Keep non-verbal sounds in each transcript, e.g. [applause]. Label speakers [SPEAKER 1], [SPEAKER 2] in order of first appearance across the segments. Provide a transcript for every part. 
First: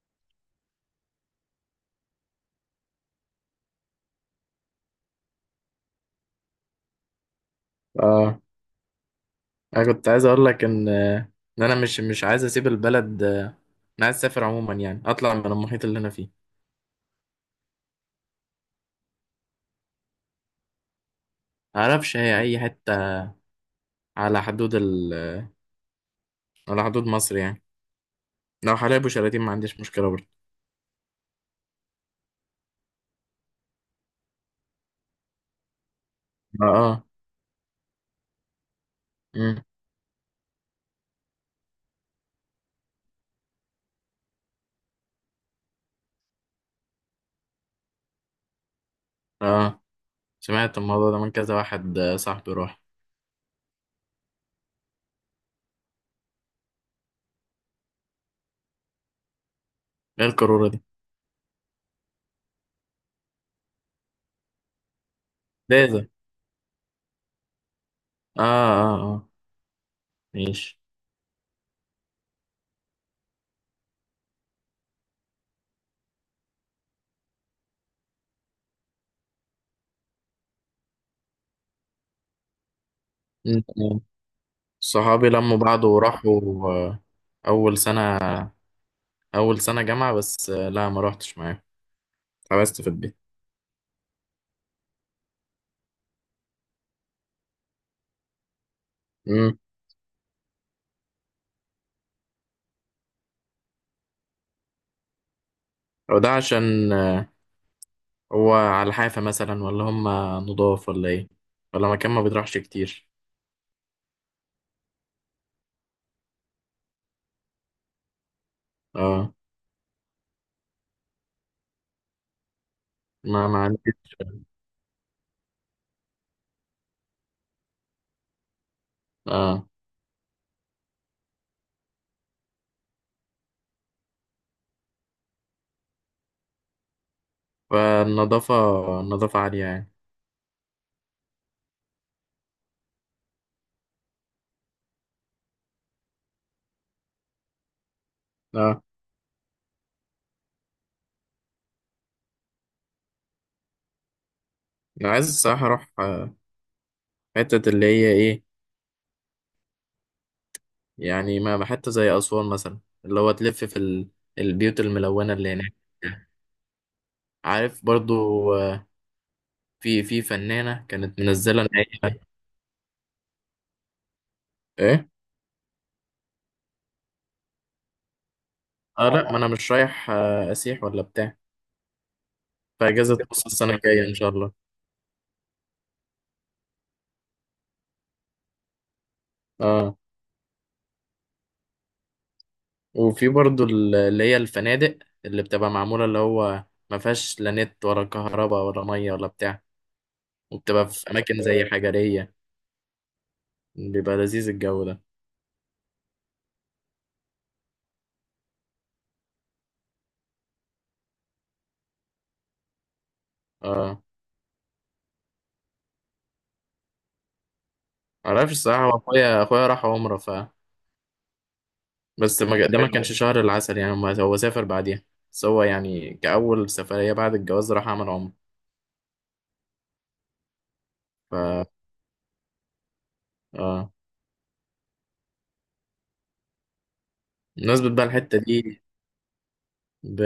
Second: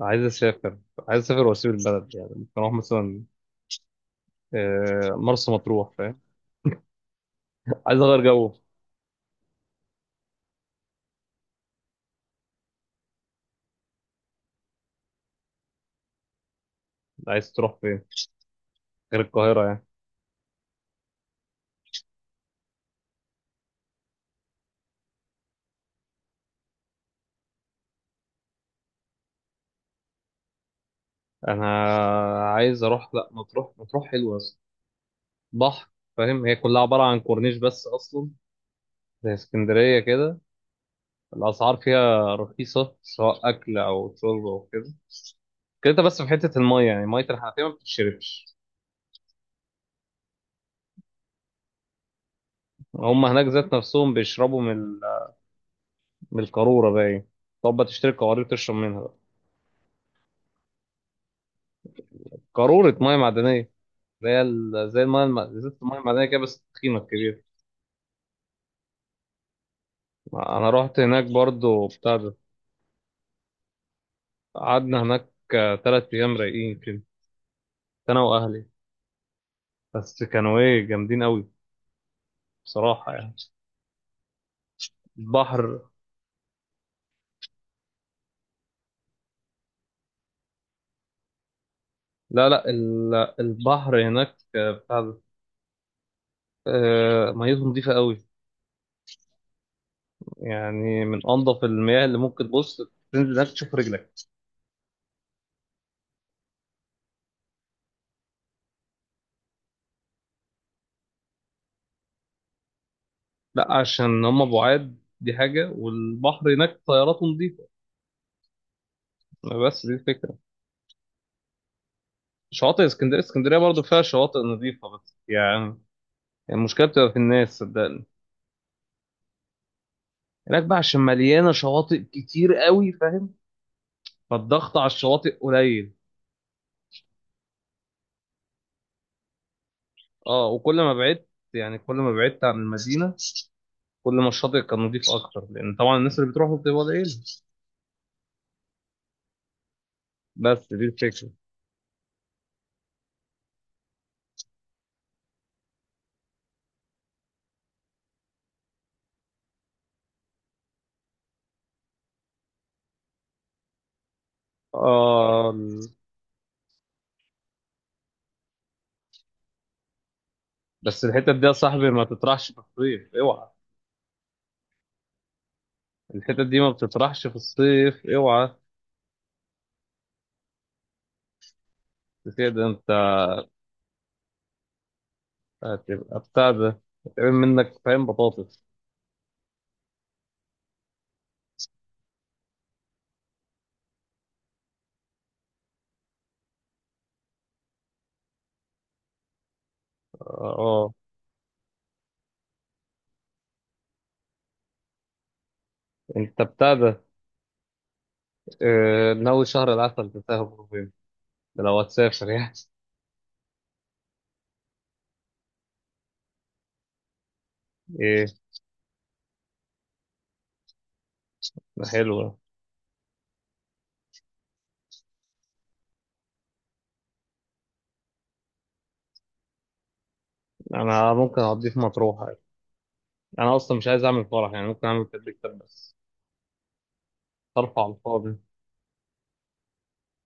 [SPEAKER 1] عايز اسافر عايز اسافر واسيب البلد، يعني ممكن اروح مثلا مرسى مطروح، فاهم؟ عايز اغير
[SPEAKER 2] اه،
[SPEAKER 1] جو.
[SPEAKER 2] انا كنت عايز اقول لك ان انا مش عايز اسيب البلد، انا عايز اسافر عموما، يعني اطلع من المحيط اللي انا فيه.
[SPEAKER 1] عايز تروح فين غير القاهره يعني؟
[SPEAKER 2] معرفش هي اي حته، على حدود ال... على حدود مصر يعني. لو حلايب وشلاتين ما عنديش مشكله برضه.
[SPEAKER 1] انا عايز اروح، لا مطروح، مطروح حلوه أصلاً. بحر، فاهم؟ هي
[SPEAKER 2] اه.
[SPEAKER 1] كلها عباره
[SPEAKER 2] اه.
[SPEAKER 1] عن كورنيش بس اصلا، زي
[SPEAKER 2] مم.
[SPEAKER 1] اسكندريه كده. الاسعار فيها رخيصه سواء اكل او شرب او كده كده، أنت بس في حته الميه، يعني ميه الحنفيه ما بتتشربش.
[SPEAKER 2] اه، سمعت الموضوع ده من كذا واحد، صاحبي راح.
[SPEAKER 1] هم هناك ذات نفسهم بيشربوا من من القاروره باين. طب بتشتري قوارير تشرب منها بقى.
[SPEAKER 2] ايه القاروره دي؟
[SPEAKER 1] قارورة مية معدنية، اللي هي زي زي
[SPEAKER 2] ده
[SPEAKER 1] المايه
[SPEAKER 2] ده
[SPEAKER 1] المعدنيه كده، بس تخينه كبيره.
[SPEAKER 2] اه اه اه.
[SPEAKER 1] انا
[SPEAKER 2] ماشي.
[SPEAKER 1] رحت هناك برضو بتاع ده، قعدنا هناك تلات ايام رايقين كده، انا واهلي، بس كانوا ايه جامدين قوي، بصراحه يعني.
[SPEAKER 2] مم. صحابي لموا
[SPEAKER 1] البحر،
[SPEAKER 2] بعض وراحوا. آه، اول سنه اول سنه جامعه بس، لا ما روحتش معاهم.
[SPEAKER 1] لا لا
[SPEAKER 2] اتحبست في
[SPEAKER 1] ال- البحر هناك بتاع ده، ميته نظيفه قوي،
[SPEAKER 2] البيت.
[SPEAKER 1] يعني من انظف المياه اللي ممكن تبص تنزل هناك تشوف رجلك.
[SPEAKER 2] أو ده عشان، هو على الحافة مثلا، ولا هم نضاف ولا إيه، ولا مكان ما بيطرحش كتير؟
[SPEAKER 1] لا عشان هم بعاد، دي حاجه، والبحر هناك طياراته نظيفه،
[SPEAKER 2] اه.
[SPEAKER 1] بس دي الفكره. شواطئ اسكندريه،
[SPEAKER 2] ما
[SPEAKER 1] اسكندريه
[SPEAKER 2] ما
[SPEAKER 1] برضو فيها
[SPEAKER 2] عنديش.
[SPEAKER 1] شواطئ نظيفه بس يعني، يعني المشكله بتبقى في الناس صدقني.
[SPEAKER 2] اه.
[SPEAKER 1] هناك بقى عشان مليانه شواطئ كتير قوي، فاهم؟ فالضغط على الشواطئ قليل.
[SPEAKER 2] فالنظافة، النظافة عالية يعني.
[SPEAKER 1] اه، وكل ما بعدت، يعني كل ما بعدت عن المدينه، كل ما الشاطئ كان نظيف اكتر، لان طبعا الناس اللي بتروحوا بتبقى قليله.
[SPEAKER 2] اه.
[SPEAKER 1] بس دي الفكره.
[SPEAKER 2] أنا عايز الصراحة أروح، حتة اللي هي إيه، يعني ما حتة زي أسوان مثلا، اللي هو تلف في ال... البيوت الملونة
[SPEAKER 1] اه
[SPEAKER 2] اللي هناك.
[SPEAKER 1] ال-
[SPEAKER 2] عارف برضو. آه، في فنانة
[SPEAKER 1] بس
[SPEAKER 2] كانت
[SPEAKER 1] الحتت دي يا
[SPEAKER 2] منزلة إن
[SPEAKER 1] صاحبي ما
[SPEAKER 2] هي
[SPEAKER 1] تطرحش في الصيف اوعى.
[SPEAKER 2] إيه.
[SPEAKER 1] الحتت دي ما بتطرحش في الصيف اوعى.
[SPEAKER 2] اه، لا ما أنا مش رايح، أسيح ولا بتاع.
[SPEAKER 1] كده انت
[SPEAKER 2] فأجازة نص السنة الجاية إن شاء الله.
[SPEAKER 1] هتبقى بتاع ده، هتعمل منك فاهم بطاطس.
[SPEAKER 2] اه. وفي برضو ال- اللي هي الفنادق اللي بتبقى معمولة، اللي هو ما فيهاش لا نت ولا كهرباء ولا مية ولا بتاع.
[SPEAKER 1] اه
[SPEAKER 2] وبتبقى
[SPEAKER 1] آه.
[SPEAKER 2] في أماكن زي حجرية، بيبقى لذيذ الجو ده.
[SPEAKER 1] انت بتاع ده، اه، ناوي شهر العسل تسافر فين؟ ده لو هتسافر يعني.
[SPEAKER 2] اه.
[SPEAKER 1] ايه؟
[SPEAKER 2] معرفش الصراحة، هو أخويا راح عمرة. ف
[SPEAKER 1] ده حلو ده.
[SPEAKER 2] بس ما ج- ده ما حلو كانش شهر العسل يعني، ما- هو سافر بعديها. بس هو يعني كأول سفرية بعد الجواز راح عمل عمرة.
[SPEAKER 1] انا ممكن اقضيه
[SPEAKER 2] ف
[SPEAKER 1] في مطروح يعني. انا اصلا مش
[SPEAKER 2] اه،
[SPEAKER 1] عايز اعمل فرح، يعني ممكن اعمل كده كتاب بس، صرف
[SPEAKER 2] بمناسبة
[SPEAKER 1] على
[SPEAKER 2] بقى
[SPEAKER 1] الفاضي.
[SPEAKER 2] الحتة دي، ب...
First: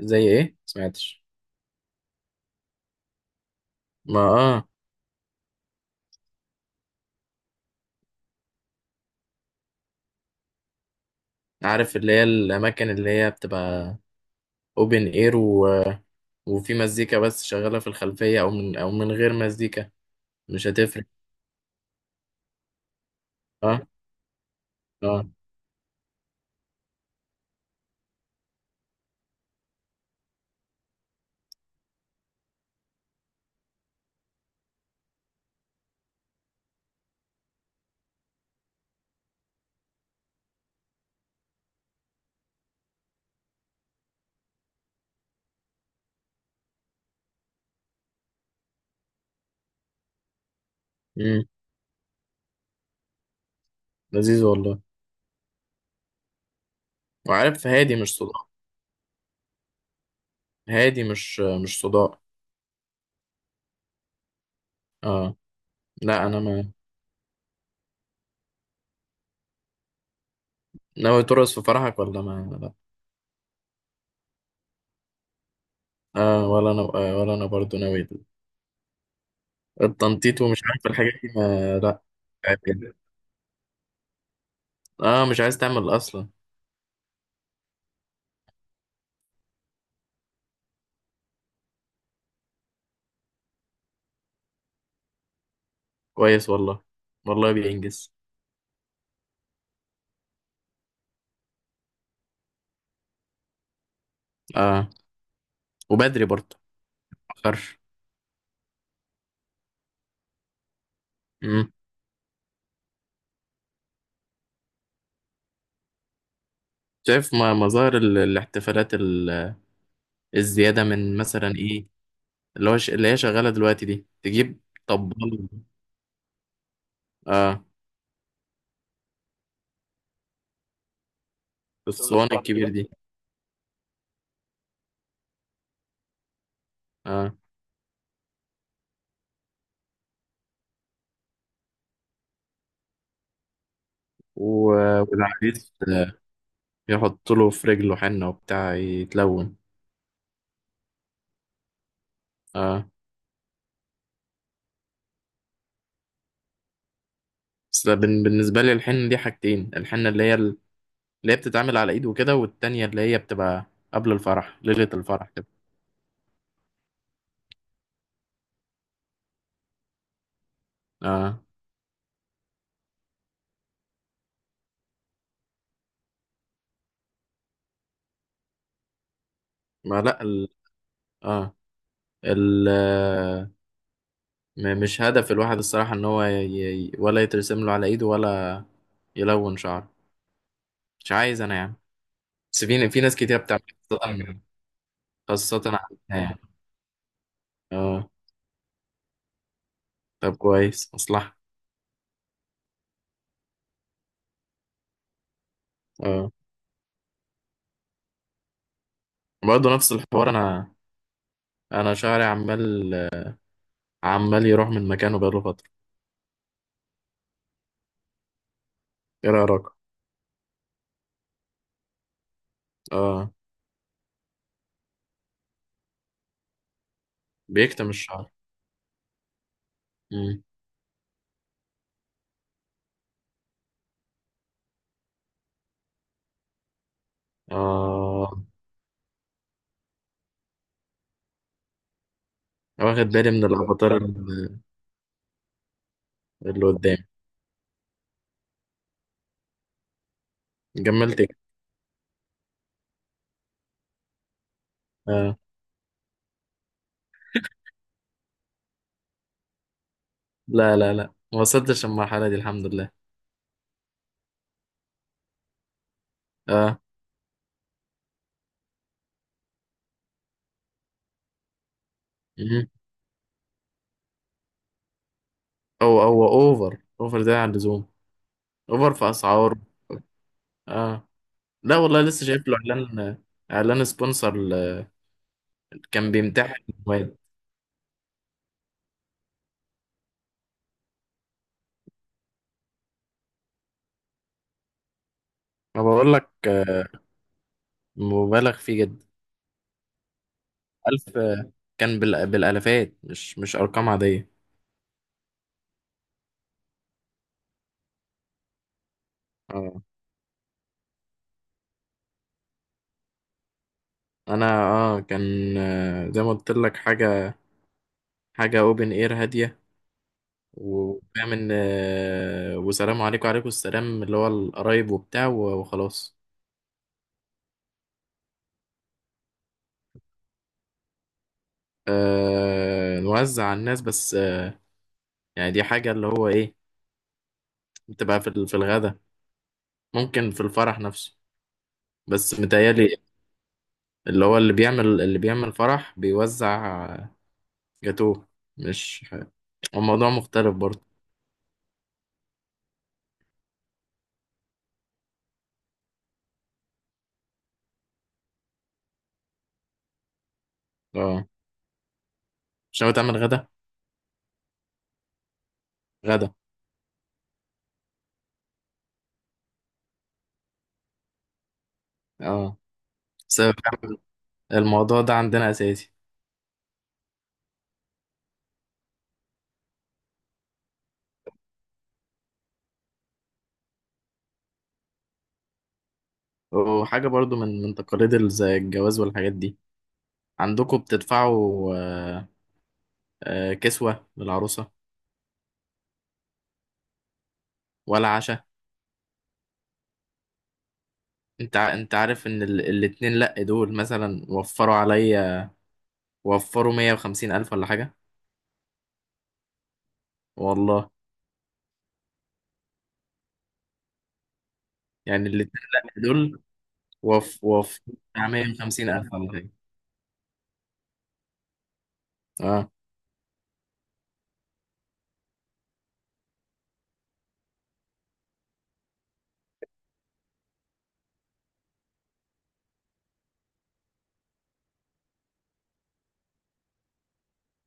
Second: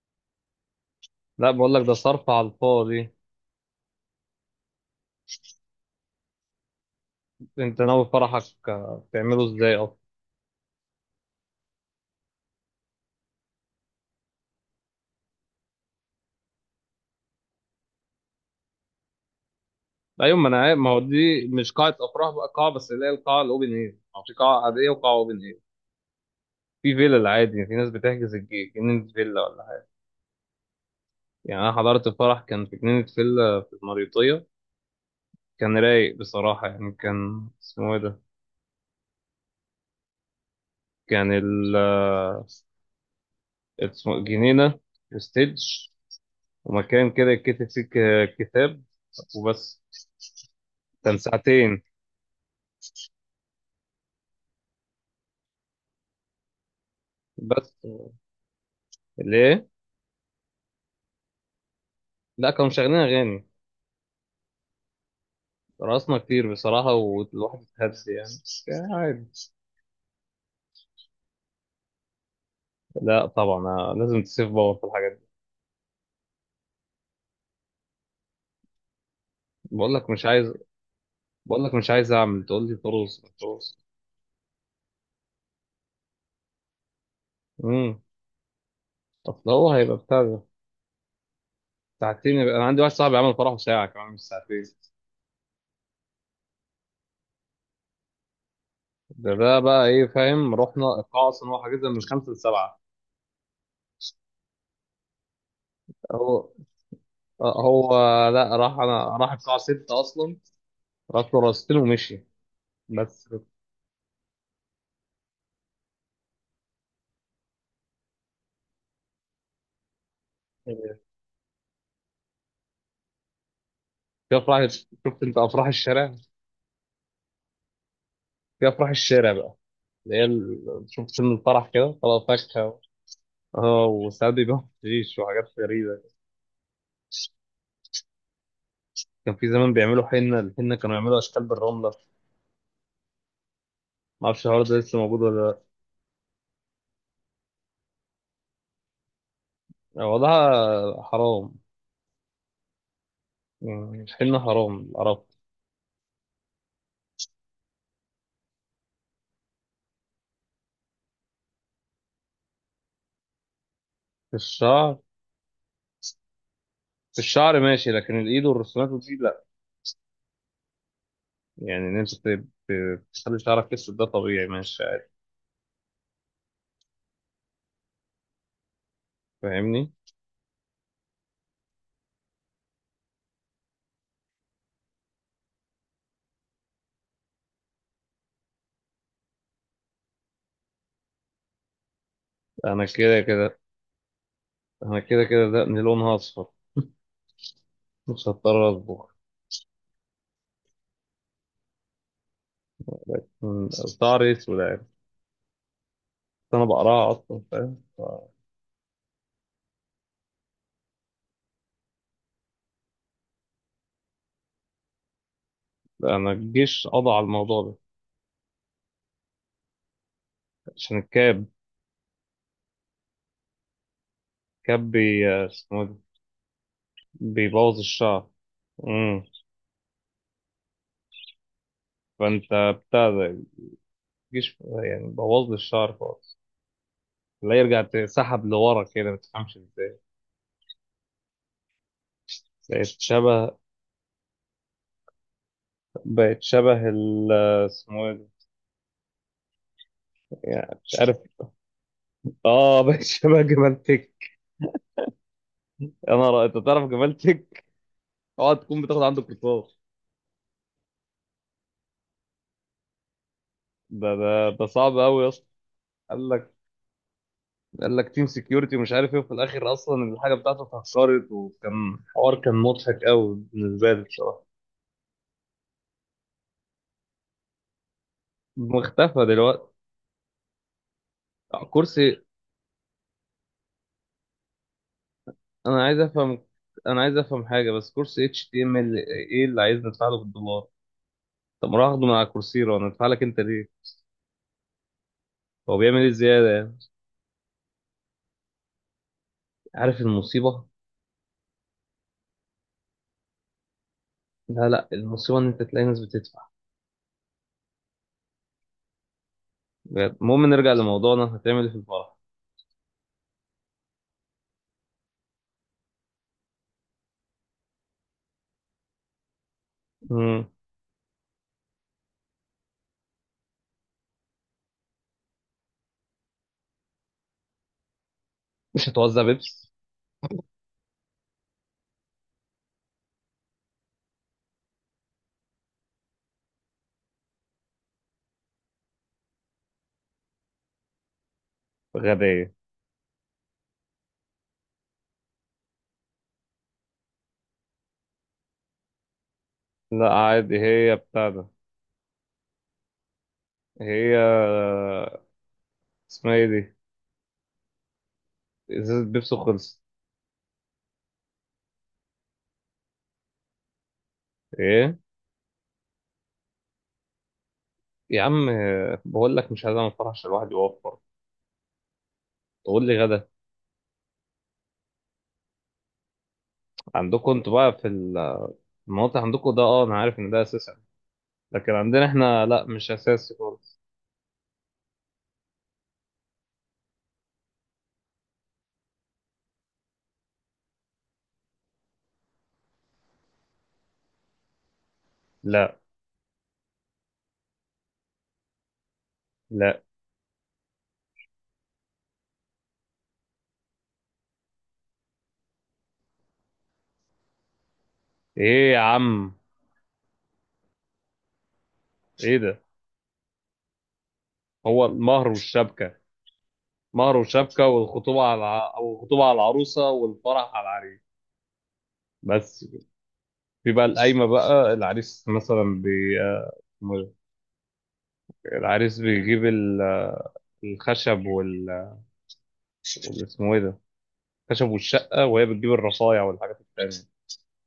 [SPEAKER 2] زي إيه؟ سمعتش؟
[SPEAKER 1] لا بقول لك ده صرف على الفاضي.
[SPEAKER 2] ما اه.
[SPEAKER 1] انت ناوي فرحك اه، تعمله ازاي اصلا؟
[SPEAKER 2] عارف اللي هي الأماكن اللي هي بتبقى اوبن اير، وفي مزيكا بس شغالة في الخلفية، أو من أو من غير مزيكا.
[SPEAKER 1] ايوه ما انا
[SPEAKER 2] مش
[SPEAKER 1] عارف، ما هو
[SPEAKER 2] هتفرق.
[SPEAKER 1] دي مش قاعه افراح بقى، قاعه بس اللي هي القاعه الاوبن
[SPEAKER 2] اه.
[SPEAKER 1] اير، او في قاعه عاديه وقاعه
[SPEAKER 2] اه.
[SPEAKER 1] اوبن اير. في فيلا العادي، في ناس بتحجز الجنينه فيلا ولا حاجه. يعني انا حضرت فرح كان في جنينه فيلا في المريوطيه، كان رايق بصراحة، يعني كان اسمه ايه ده، كان ال، اسمه جنينة وستيدج، ومكان كده يتكتب فيه كتاب، وبس. كان
[SPEAKER 2] امم.
[SPEAKER 1] ساعتين
[SPEAKER 2] لذيذ والله. وعارف
[SPEAKER 1] بس.
[SPEAKER 2] هادي مش صداع.
[SPEAKER 1] ليه؟
[SPEAKER 2] هادي مش صداع.
[SPEAKER 1] لا كانوا مشغلين أغاني،
[SPEAKER 2] اه،
[SPEAKER 1] رقصنا
[SPEAKER 2] لا أنا
[SPEAKER 1] كتير
[SPEAKER 2] ما.
[SPEAKER 1] بصراحة والواحد اتهبس يعني، كان عادي.
[SPEAKER 2] ناوي ترقص في فرحك ولا ما لا؟
[SPEAKER 1] لا طبعا، أنا لازم تسيف باور في الحاجات دي.
[SPEAKER 2] اه، ولا أنا، آه ولا أنا برضو ناوي.
[SPEAKER 1] بقول لك مش
[SPEAKER 2] التنطيط
[SPEAKER 1] عايز،
[SPEAKER 2] ومش عارف الحاجات دي
[SPEAKER 1] بقول لك
[SPEAKER 2] ما
[SPEAKER 1] مش
[SPEAKER 2] لا.
[SPEAKER 1] عايز أعمل تقول لي طروس مش طروس.
[SPEAKER 2] اه، مش عايز تعمل أصلا.
[SPEAKER 1] امم طب هو هيبقى بتاع ده. ساعتين يبقى؟ أنا عندي واحد صاحبي عمل فرحه ساعة كمان، مش ساعتين.
[SPEAKER 2] كويس والله. والله بينجز.
[SPEAKER 1] ده ده بقى ايه، فاهم؟ رحنا القاعة اصلا، هو حاجزها من خمسة لسبعة.
[SPEAKER 2] اه. وبدري
[SPEAKER 1] هو
[SPEAKER 2] برضه. متأخرش.
[SPEAKER 1] هو لا، راح، انا راح القاعة ستة اصلا، راح له
[SPEAKER 2] امم.
[SPEAKER 1] راستين ومشي بس.
[SPEAKER 2] شايف ما- مظاهر ال- الاحتفالات ال- الزيادة، من مثلا ايه اللي هو ش... اللي هي شغالة دلوقتي دي،
[SPEAKER 1] في
[SPEAKER 2] تجيب
[SPEAKER 1] افراح، شفت انت
[SPEAKER 2] طبال.
[SPEAKER 1] افراح الشارع؟
[SPEAKER 2] اه.
[SPEAKER 1] في افراح الشارع بقى، اللي شفت فيلم الفرح كده طلع
[SPEAKER 2] الصواني الكبير
[SPEAKER 1] فاكهة.
[SPEAKER 2] دي.
[SPEAKER 1] اه وساعات بيبيعوا حشيش وحاجات غريبة.
[SPEAKER 2] اه.
[SPEAKER 1] كان في زمان بيعملوا حنة، الحنة كانوا يعملوا أشكال بالرملة، ما أعرفش الحوار
[SPEAKER 2] و...
[SPEAKER 1] ده لسه موجود ولا.
[SPEAKER 2] والعريس، يحط له في رجله حنة وبتاع يتلون.
[SPEAKER 1] لأ وضعها حرام،
[SPEAKER 2] اه.
[SPEAKER 1] يعني الحنة حرام، عرفت؟
[SPEAKER 2] بس ده بن... بالنسبة لي الحنة دي حاجتين: الحنة اللي هي ال- اللي هي بتتعمل على ايد وكده، والتانية اللي هي بتبقى قبل الفرح، ليلة
[SPEAKER 1] الشعر،
[SPEAKER 2] الفرح كده.
[SPEAKER 1] الشعر ماشي، لكن الايد والرسومات ودي لا.
[SPEAKER 2] اه.
[SPEAKER 1] يعني ان انت تخلي شعرك اسود، ده طبيعي ماشي عادي، فاهمني؟
[SPEAKER 2] ما لا ال... اه. ال م- مش هدف الواحد الصراحة ان هو ي... ي- ولا يترسم له على ايده، ولا يلون شعره. مش عايز انا يعني. بس
[SPEAKER 1] انا
[SPEAKER 2] في ناس
[SPEAKER 1] كده
[SPEAKER 2] كتير
[SPEAKER 1] كده
[SPEAKER 2] بتعمل، خاصة،
[SPEAKER 1] انا كده كده
[SPEAKER 2] خاصة
[SPEAKER 1] ده من
[SPEAKER 2] عندنا
[SPEAKER 1] لونها
[SPEAKER 2] يعني.
[SPEAKER 1] اصفر. [laughs]
[SPEAKER 2] اه.
[SPEAKER 1] مش هضطر اصبغ.
[SPEAKER 2] طب كويس مصلحة.
[SPEAKER 1] من- شعري اسود يعني،
[SPEAKER 2] اه.
[SPEAKER 1] انا بقراها اصلا، فاهم
[SPEAKER 2] برضه نفس الحوار. انا، انا شعري عمال، عمال يروح من مكانه بقاله فترة.
[SPEAKER 1] لا، انا الجيش قضى على الموضوع ده،
[SPEAKER 2] ايه رأيك؟
[SPEAKER 1] عشان الكاب.
[SPEAKER 2] اه.
[SPEAKER 1] كاب بي اسمه إيه ده، بيبوظ
[SPEAKER 2] بيكتم
[SPEAKER 1] الشعر.
[SPEAKER 2] الشعر.
[SPEAKER 1] امم
[SPEAKER 2] مم.
[SPEAKER 1] فانت بتاع ده، الجيش يعني بوظ لي الشعر خالص، لا يرجع
[SPEAKER 2] اه،
[SPEAKER 1] سحب لورا كده ما تفهمش ازاي. بقت
[SPEAKER 2] واخد بالي من
[SPEAKER 1] شبه،
[SPEAKER 2] الافاتار اللي
[SPEAKER 1] بقت
[SPEAKER 2] اللي
[SPEAKER 1] شبه
[SPEAKER 2] قدامي.
[SPEAKER 1] ال، اسمه ايه ده؟ يعني مش عارف.
[SPEAKER 2] جملت إيه؟
[SPEAKER 1] اه [laughs] بقت شبه جمال تك.
[SPEAKER 2] اه.
[SPEAKER 1] انا رأي. انت تعرف جمال تك؟ اوعى تكون بتاخد عنده كورسات.
[SPEAKER 2] لا لا لا، ما وصلتش المرحلة دي الحمد لله.
[SPEAKER 1] ده ده ده صعب قوي يا اسطى. قال لك،
[SPEAKER 2] اه.
[SPEAKER 1] قال لك تيم سكيورتي ومش عارف ايه، وفي الاخر اصلا الحاجه بتاعته اتهكرت، وكان حوار كان
[SPEAKER 2] مم.
[SPEAKER 1] مضحك قوي بالنسبه لي بصراحه.
[SPEAKER 2] هو اوفر ده عن اللزوم. اوفر في
[SPEAKER 1] مختفى
[SPEAKER 2] اسعاره.
[SPEAKER 1] دلوقتي.
[SPEAKER 2] اه. لا والله
[SPEAKER 1] كرسي،
[SPEAKER 2] لسه شايف له اعلان، اعلان سبونسر ل-.
[SPEAKER 1] انا عايز
[SPEAKER 2] كان
[SPEAKER 1] افهم،
[SPEAKER 2] بيمتحن
[SPEAKER 1] انا عايز
[SPEAKER 2] مواد.
[SPEAKER 1] افهم حاجه بس، كرسي اتش تي ام ال، ايه اللي عايز ندفع له بالدولار؟ طب ما اروح اخده من على كورسيرا، وندفع لك انت ليه؟ هو
[SPEAKER 2] ما
[SPEAKER 1] بيعمل ايه
[SPEAKER 2] بقول لك،
[SPEAKER 1] زياده يعني؟
[SPEAKER 2] مبالغ فيه جدا.
[SPEAKER 1] عارف المصيبة؟
[SPEAKER 2] الف، كان بال- بالالافات، مش ارقام عاديه.
[SPEAKER 1] لا المصيبة ان انت تلاقي ناس بتدفع
[SPEAKER 2] اه.
[SPEAKER 1] بجد. المهم نرجع لموضوعنا، هتعمل ايه في الفرح؟
[SPEAKER 2] انا اه كان، زي ما قلت لك، حاجه اوبن اير هاديه.
[SPEAKER 1] مم.
[SPEAKER 2] وفاهم ان، وسلام عليكم وعليكم السلام، اللي هو القرايب وبتاع و- وخلاص.
[SPEAKER 1] مش هتوزع بيبس
[SPEAKER 2] آه، نوزع على الناس بس، يعني دي حاجه اللي هو ايه، بتبقى في ال- في الغدا، ممكن في الفرح نفسه. بس
[SPEAKER 1] غبية؟
[SPEAKER 2] متهيألي اللي هو اللي بيعمل فرح بيوزع جاتوه. مش ح-. هو الموضوع
[SPEAKER 1] لا
[SPEAKER 2] مختلف
[SPEAKER 1] عادي،
[SPEAKER 2] برضه.
[SPEAKER 1] هي بتاع ده، هي اسمها ايه دي، ازازة بيبسي خلصت.
[SPEAKER 2] اه. مش ناوي تعمل غدا؟
[SPEAKER 1] ايه
[SPEAKER 2] غدا.
[SPEAKER 1] يا عم؟ بقول لك مش عايز اعمل فرح عشان الواحد يوفر،
[SPEAKER 2] اه.
[SPEAKER 1] تقول لي غدا.
[SPEAKER 2] بس فعلاً الموضوع ده عندنا اساسي.
[SPEAKER 1] عندكم انتوا بقى في المناطق عندكم ده، اه انا عارف ان ده اساسي، لكن عندنا احنا لا، مش اساسي خالص.
[SPEAKER 2] وحاجة برضو من تقاليد ال- زي الجواز والحاجات دي، عندكم بتدفعوا، آه، كسوة للعروسة،
[SPEAKER 1] لا،
[SPEAKER 2] ولا عشاء؟
[SPEAKER 1] لا.
[SPEAKER 2] انت ع- انت عارف ان ال- الاتنين لا دول مثلا وفروا عليا، وفروا 150,000 ولا حاجة.
[SPEAKER 1] ايه يا عم؟
[SPEAKER 2] والله.
[SPEAKER 1] ايه ده؟ هو المهر
[SPEAKER 2] يعني الاتنين
[SPEAKER 1] والشبكة،
[SPEAKER 2] لا دول.
[SPEAKER 1] مهر
[SPEAKER 2] وف
[SPEAKER 1] وشبكة،
[SPEAKER 2] وف
[SPEAKER 1] والخطوبة
[SPEAKER 2] بتاع
[SPEAKER 1] على أو
[SPEAKER 2] 150,000
[SPEAKER 1] الخطوبة على
[SPEAKER 2] ولا حاجة.
[SPEAKER 1] العروسة والفرح على العريس، بس.
[SPEAKER 2] اه.
[SPEAKER 1] في بقى القايمة بقى، العريس مثلا بي... آه، العريس بيجيب الخشب وال وال- اسمه ايه ده، الخشب والشقة، وهي بتجيب الرصايع والحاجات التانية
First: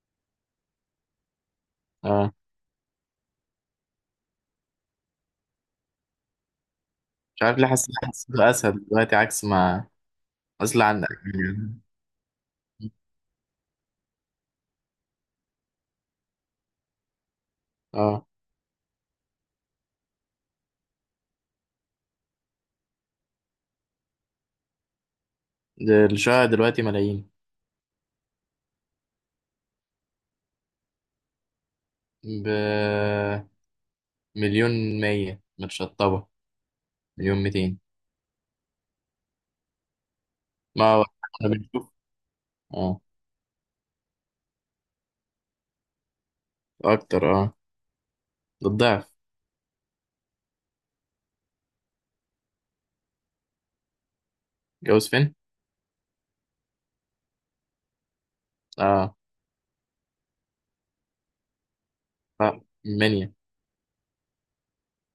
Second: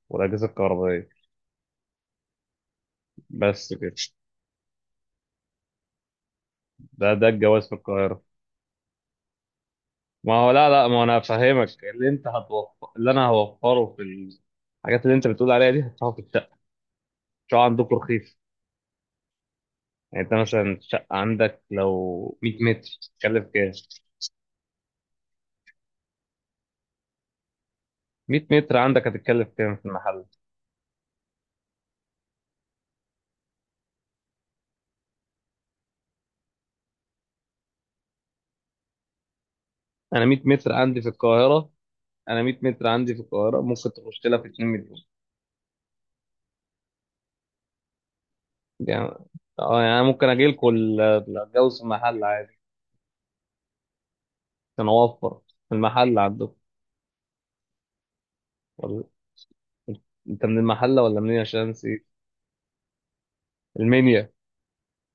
[SPEAKER 1] والأجهزة الكهربائية،
[SPEAKER 2] اه.
[SPEAKER 1] بس كده. ده ده
[SPEAKER 2] مش عارف
[SPEAKER 1] الجواز
[SPEAKER 2] ليه
[SPEAKER 1] في
[SPEAKER 2] حاسس
[SPEAKER 1] القاهرة.
[SPEAKER 2] حسيته أسهل دلوقتي عكس ما.
[SPEAKER 1] ما هو لا،
[SPEAKER 2] أصل
[SPEAKER 1] لا، ما هو
[SPEAKER 2] عندك.
[SPEAKER 1] أنا هفهمك، اللي أنت هتوفر اللي أنا هوفره في الحاجات اللي أنت بتقول عليها دي، هدفعه في الشقة. شو عندكم
[SPEAKER 2] اه.
[SPEAKER 1] رخيص؟ يعني انت مثلا شقة عندك لو 100 متر تتكلف كام؟
[SPEAKER 2] ده الشقة دلوقتي ملايين.
[SPEAKER 1] 100 متر عندك هتتكلف كام في المحل؟
[SPEAKER 2] بمليون. مية متشطبة. مليون ميتين.
[SPEAKER 1] انا 100 متر
[SPEAKER 2] ما
[SPEAKER 1] عندي
[SPEAKER 2] هو
[SPEAKER 1] في
[SPEAKER 2] احنا
[SPEAKER 1] القاهرة،
[SPEAKER 2] بنشوف.
[SPEAKER 1] انا 100 متر
[SPEAKER 2] اه.
[SPEAKER 1] عندي في القاهرة ممكن تخش لها في 2 مليون
[SPEAKER 2] أكتر اه. ده
[SPEAKER 1] يعني.
[SPEAKER 2] الضعف.
[SPEAKER 1] اه، يعني أنا ممكن اجي لكم اتجوز في المحل عادي عشان
[SPEAKER 2] جوز فين؟
[SPEAKER 1] اوفر. في المحل عندكم، ولا
[SPEAKER 2] اه.
[SPEAKER 1] انت من المحلة ولا منين؟ عشان نسيت.
[SPEAKER 2] لا، منيا.
[SPEAKER 1] المنيا؟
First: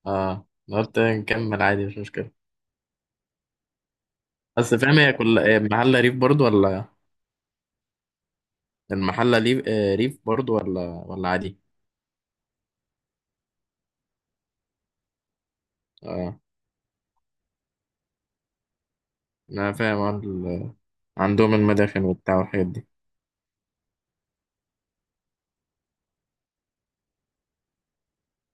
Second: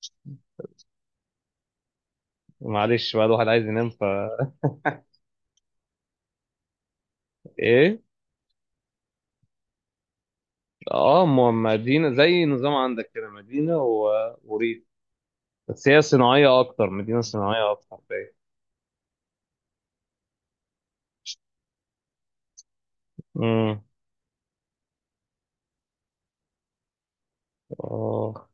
[SPEAKER 2] اه، أنا قلت نكمل عادي، مش مشكلة.
[SPEAKER 1] معلش بقى، الواحد عايز ينام فا.
[SPEAKER 2] بس فاهم هي كل محلة ريف برضو ولا؟
[SPEAKER 1] ايه؟
[SPEAKER 2] المحلة ريف، ريف برضو ولا
[SPEAKER 1] اه،
[SPEAKER 2] ولا
[SPEAKER 1] ما
[SPEAKER 2] عادي؟
[SPEAKER 1] مدينة، زي نظام عندك كده، مدينة و... وريف، بس هي
[SPEAKER 2] آه.
[SPEAKER 1] صناعية أكتر، مدينة صناعية أكتر باين.
[SPEAKER 2] انا فاهم عن- عندهم المداخن وبتاع والحاجات دي.
[SPEAKER 1] امم، آه.